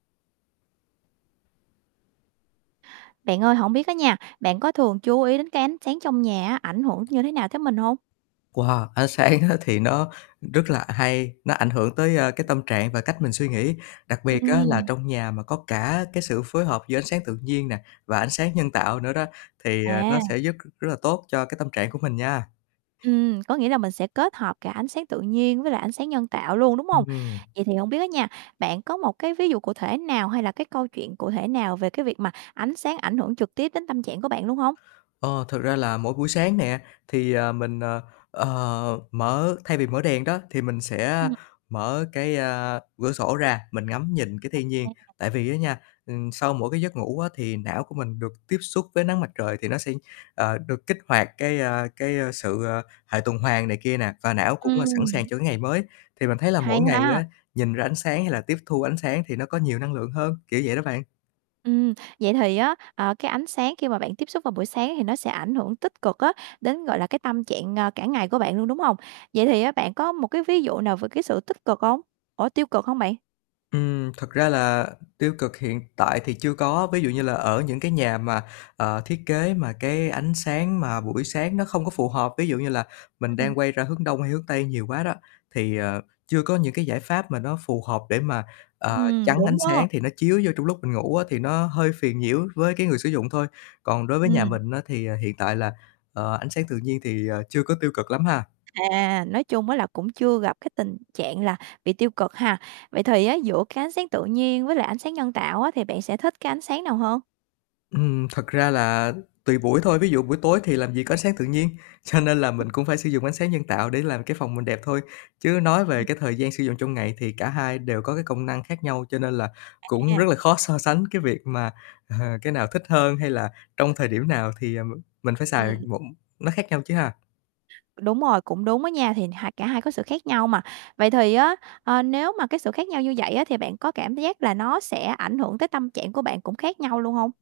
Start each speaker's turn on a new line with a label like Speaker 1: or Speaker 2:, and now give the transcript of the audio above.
Speaker 1: Bạn ơi, hổng biết á nha, bạn có thường chú ý đến cái ánh sáng trong nhà á, ảnh hưởng như thế nào tới mình hông?
Speaker 2: Wow! Ánh sáng á thì nó rất là hay, nó ảnh hưởng tới, à, cái tâm trạng và cách mình suy nghĩ. Đặc biệt á là
Speaker 1: Ừm.
Speaker 2: trong nhà mà có cả cái sự phối hợp giữa ánh sáng tự nhiên nè và ánh sáng nhân tạo nữa đó thì nó
Speaker 1: À.
Speaker 2: sẽ giúp rất là tốt cho cái tâm trạng của mình nha.
Speaker 1: Ừm, có nghĩa là mình sẽ kết hợp cả ánh sáng tự nhiên với lại ánh sáng nhân tạo luôn, đúng hông?
Speaker 2: Ừm.
Speaker 1: Vậy thì hông biết hết nha, bạn có một cái ví dụ cụ thể nào hay là cái câu chuyện cụ thể nào về cái việc mà ánh sáng ảnh hưởng trực tiếp đến tâm trạng của bạn luôn hông?
Speaker 2: Ờ, thực ra là mỗi buổi sáng nè thì, ờ, mình, ờ, ờ, mở thay vì mở đèn đó thì mình sẽ
Speaker 1: Ừm.
Speaker 2: mở cái, a, cửa sổ ra mình ngắm nhìn cái
Speaker 1: À
Speaker 2: thiên nhiên.
Speaker 1: ha.
Speaker 2: Tại vì á nha, ừm, sau mỗi cái giấc ngủ á, thì não của mình được tiếp xúc với nắng mặt trời thì nó sẽ, ờ, được kích hoạt cái, a, cái sự, ờ, hệ tuần hoàn này kia nè và não cũng sẵn sàng
Speaker 1: Ừm.
Speaker 2: cho cái ngày mới. Thì mình thấy là
Speaker 1: Hay
Speaker 2: mỗi ngày
Speaker 1: ha.
Speaker 2: á, nhìn ra ánh sáng hay là tiếp thu ánh sáng thì nó có nhiều năng lượng hơn kiểu vậy đó bạn.
Speaker 1: Ừm, vậy thì á, ờ, cái ánh sáng khi mà bạn tiếp xúc vào buổi sáng thì nó sẽ ảnh hưởng tích cực á đến, gọi là, cái tâm trạng cả ngày của bạn luôn, đúng hông? Vậy thì bạn có một cái ví dụ nào về cái sự tích cực hông? Ủa, tiêu cực không bạn?
Speaker 2: Ừm. Thật ra là tiêu cực hiện tại thì chưa có. Ví dụ như là ở những cái nhà mà, ờ, thiết kế mà cái ánh sáng mà buổi sáng nó không có phù hợp, ví dụ như là mình
Speaker 1: Ừm.
Speaker 2: đang quay ra hướng đông hay hướng tây nhiều quá đó thì, ờ, chưa có những cái giải pháp mà nó phù hợp để mà, ờ,
Speaker 1: Ừm,
Speaker 2: chắn ánh
Speaker 1: đúng đó.
Speaker 2: sáng thì nó chiếu vô trong lúc mình ngủ á, thì nó hơi phiền nhiễu với cái người sử dụng thôi. Còn đối với nhà
Speaker 1: Ừm.
Speaker 2: mình á, thì hiện tại là, ờ, ánh sáng tự nhiên thì chưa có tiêu cực lắm ha.
Speaker 1: À, nói chung á là cũng chưa gặp cái tình trạng là bị tiêu cực ha. Vậy thì á, giữa cái ánh sáng tự nhiên với lại ánh sáng nhân tạo á thì bạn sẽ thích cái ánh sáng nào hơn?
Speaker 2: Ừm. Thật ra là tùy buổi thôi. Ví dụ buổi tối thì làm gì có ánh sáng tự nhiên, cho nên là mình cũng phải sử dụng ánh sáng nhân tạo để làm cái phòng mình đẹp thôi. Chứ nói về
Speaker 1: Ừm.
Speaker 2: cái thời gian sử dụng trong ngày thì cả hai đều có cái công năng khác nhau, cho nên là cũng rất
Speaker 1: À.
Speaker 2: là khó so sánh cái việc mà, ờ, cái nào thích hơn hay là trong thời điểm nào thì, ừm, mình phải xài
Speaker 1: Ừm.
Speaker 2: một nó khác nhau chứ ha.
Speaker 1: Đúng rồi, cũng đúng đó nha, thì hai cả hai có sự khác nhau mà. Vậy thì á, ờ, nếu mà cái sự khác nhau như vậy á, thì bạn có cảm giác là nó sẽ ảnh hưởng tới tâm trạng của bạn cũng khác nhau luôn hông?